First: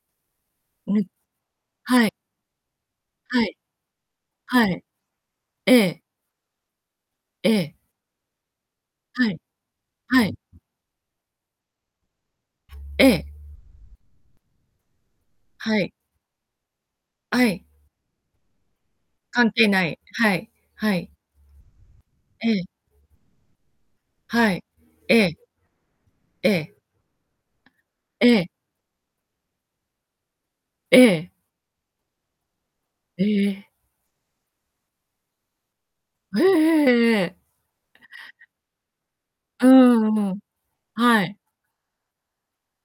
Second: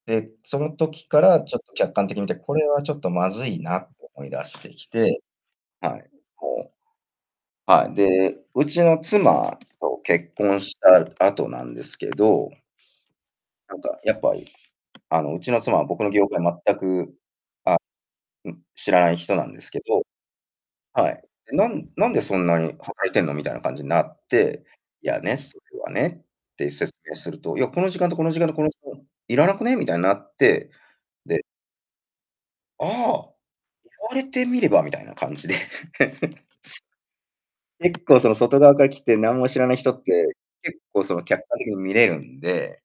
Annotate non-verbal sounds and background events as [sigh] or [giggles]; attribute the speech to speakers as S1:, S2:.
S1: で、その
S2: うん。
S1: 時から、ちょっと客
S2: は
S1: 観
S2: い。
S1: 的に見て「これはちょっとま
S2: は
S1: ず
S2: い。
S1: いな」と思い出し
S2: は
S1: て
S2: い。
S1: きて
S2: え
S1: はい。
S2: え。
S1: うこ
S2: え
S1: う。
S2: え。
S1: はい。で、うちの
S2: はい。
S1: 妻と
S2: は
S1: 結
S2: い。
S1: 婚した後なんですけど
S2: ええ。
S1: なんかやっぱり、あの、うちの妻
S2: は
S1: は
S2: い。
S1: 僕の業界全く
S2: あい。
S1: あ、うん、知らない人な
S2: 関
S1: んで
S2: 係
S1: すけ
S2: ない。
S1: ど
S2: はい。はい。
S1: はい「なんなんでそん
S2: え
S1: な
S2: え。
S1: に働いてんの？」みたいな感じになっ
S2: はい。
S1: て「い
S2: え
S1: や
S2: え。
S1: ね、それはね」
S2: え
S1: って
S2: え。
S1: 説明すると「いや、この時間と、こ
S2: え
S1: の時間
S2: え。
S1: と、この時間いらなくね？」みたいなって、
S2: ええ。
S1: で「ああ、言
S2: え！
S1: われてみれば」みたいな感じで。
S2: うええ
S1: [giggles]
S2: ええええええ。
S1: 結構その外側から来て、何も知
S2: うー
S1: らない人っ
S2: ん、う
S1: て、
S2: ん。
S1: 結構その
S2: はい。
S1: 客観的に見れるんで